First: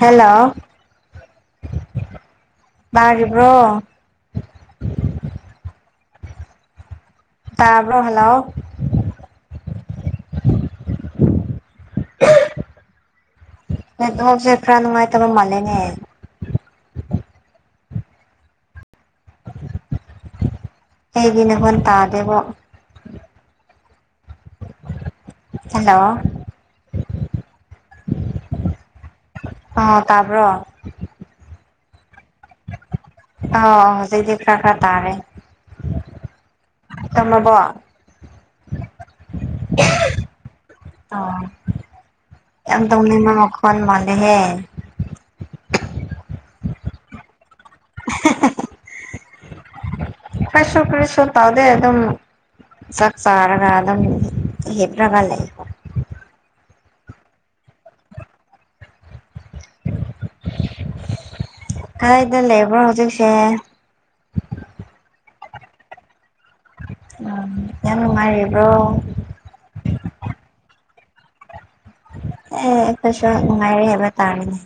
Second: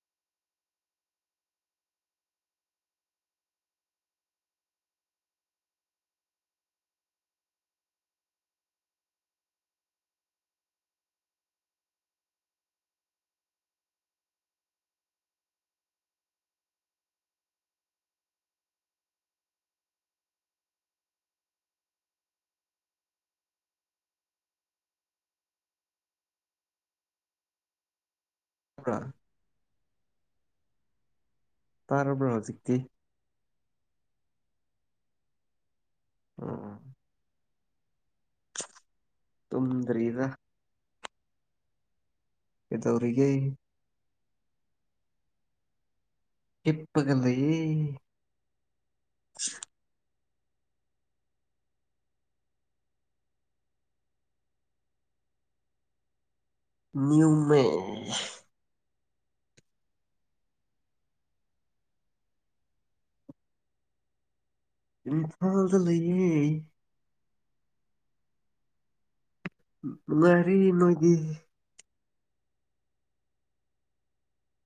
Hello ꯇꯥꯔꯤꯕ꯭ꯔꯣ ꯇꯥꯕ꯭ꯔꯣ hello. ꯅꯦꯠꯋꯛꯁꯦ ꯈꯔꯥ ꯅꯨꯡꯉꯥꯏꯇꯕ ꯃꯥꯜꯂꯦꯅꯦ꯫ ꯑꯩꯗꯤ ꯅꯈꫭꯟ ꯇꯥꯗꯦꯕꯣ꯫ ꯍꯜꯂꯣ꯫ [unintelligible] ꯇꯥꯕ꯭ꯔꫭ꯫ ꯇꯥꯔꯕ꯭ꯔꯥ ꯍꯧꯖꯤꯛꯇꯤ꯫ ꯑꯥꯎ ꯍꯧꯖꯤꯛꯗꯤ ꯈꯔ ꯈꯔ ꯇꯥꯔꯦ ꯑꯣ ꯇꯨꯝꯃꯕꯣ ꯇꯨꯝꯗꯔꯤꯗꯥ꯫ ꯑꯣ ꯌꯥꯝ ꯀꯩꯗꯧꯔꯤꯒꯦ ꯇꯨꯝꯅꯤꯡꯕ ꯃꯈꯣꯟ ꯃꯥ ꯂ‌ꯦꯍꯦ ꯍꯤꯞꯄꯒ ꯂꯩꯌꯦ꯫ ꯈꫭꯏꯁꯨ ꯀꯔꯤꯁꯨ ꯇꯧꯗꯦ ꯑꯗꯨꯝ ꯆꯥꯛ ꯆꯥꯔꯒ ꯑꯗꯨꯝ ꯍꯤꯞꯂꯒ ꯂꯩ ꯅ꯭ꯌꯨ ꯃ‌ꯦ ꯀꯥꯏꯗ ꯂꯩꯕ꯭ꯔ‌ꯣ ꯍꯧꯖꯤꯛꯁꯦ ꯏꯝꯐꯥꯜꯗ ꯂꯩꯌꯦ ꯎꯝ ꯌꯥꯝ ꯅꯨꯡꯉꯥꯏꯔꯤꯕ꯭ꯔꯣ ꯅꯨꯡꯉꯥꯏꯔꯤ ꯅꯣꯏꯗꯤ ꯑꯦ ꯑꯈ‌ꯣꯏꯁꯨ ꯅꯨꯡꯉꯥꯏꯔꯤ ꯍꯥꯏꯕ ꯇꯥꯔ‌ꯦꯅ‌ꯦ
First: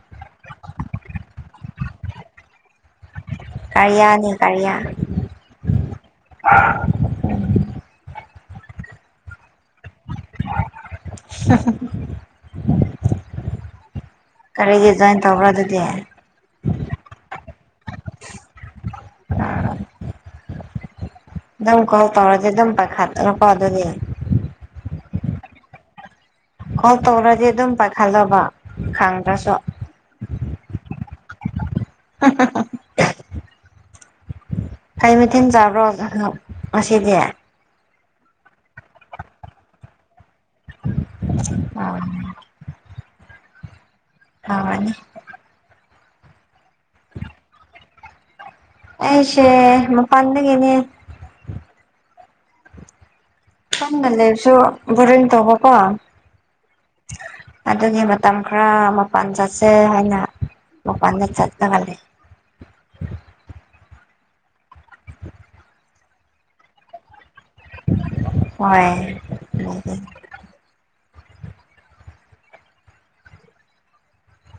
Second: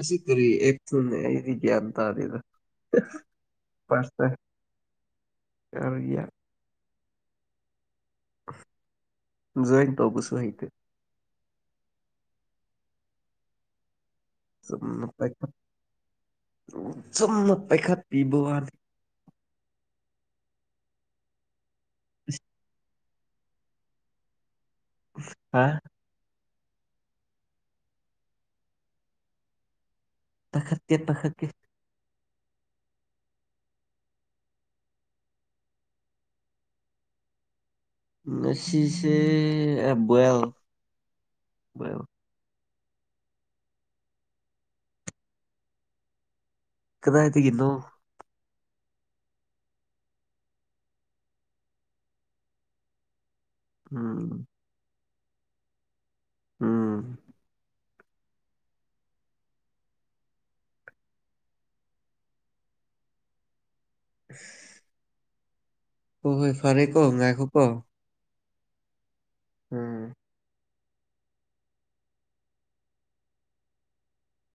ꯑꯁꯤ ꯀꯔꯤ ꯑꯦꯛꯊꯨꯅ‌ꯦ ꯑꯩꯗꯤ ꯒꯌꯥꯟ ꯇꯥꯗ‌ꯦꯗ ꯀꯥꯔꯌꯥꯅꯤ ꯀꯥꯔꯌꯥ ꯀꯔꯤꯌꯥ ꯖꯣꯏꯟ ꯇꯧꯕꯨꯁꯨꯨ ꯍꯩꯇ‌ꯦ [inaudible] ꯀꯔꯤꯒꯤ ꯆꯨꯝꯅ ꯖꯣꯏꯟ ꯇꯧꯕ꯭ꯔꯥ ꯄꯥꯏꯈꯠ ꯑꯗꯨꯗꯤ ꯑꯗꯨꯝ ꯆꯨꯝꯅ ꯄꯥꯏꯈꯠ ꯄꯤꯕ ꯋꯥꯅ‌ꯦ ꯑꯗꯨꯝ ꯀꯣꯜ ꯇꯧꯔꯗꯤ ꯑꯗꯨꯝ ꯄꯥꯏꯈꯠꯂꯒ ꯋꯥꯗꯨꯗꯤ ꯍꯥ ꯀ‌ꯣꯜ ꯇꯧꯔꯗꯤ ꯑꯗꯨꯝ ꯄꯥꯏꯈꯠꯂ‌ꯣꯕ ꯈꯪꯗ꯭ꯔꯁꯨ ꯇ‌ꯦꯠꯇ ꯍꯛꯀ‌ꯦ ꯍ ꯍ ꯍ ꯀꯩ ꯃꯊ‌ꯦꯟ ꯆꯥꯕ꯭ꯔꯣ ꯉꯁꯤꯗꯤ ꯉꯁꯤꯁꯦ ꯕꯣꯏꯜ [unintelligible] ꯑ ꯕꯣꯏꯜ ꯍꯥꯎꯔꯅꯦ ꯀꯗꯥꯏꯗꯒꯤꯅꯣ ꯑꯩꯁꯦ ꯃꯄꯥꯡꯗꯒꯤꯅꯦ ꯀꯝꯒ ꯎꯝ ꯂꯩꯔꯁꯨ ꯒ‌ꯣꯕꯤꯟ ꯇꯧꯕ ꯀꯣ ꯎꯝ ꯑꯗꯨꯒꯤ ꯃꯇꯝ ꯈꯔ ꯃꯄꯥꯟ ꯆꯠꯁꯦ ꯍꯥꯏꯅ ꯃꯄꯥꯟꯗ ꯆꯠꯂꯒ ꯂꯦ ꯎ [unintelligible] [inaudible] ꯍ‌ꯣꯏ ꯍꯣꯏ ꯐꯥꯔꯦꯀꯣ ꯉꯥꯏꯈꯣ ꯀꯣ ꯍꯣꯏ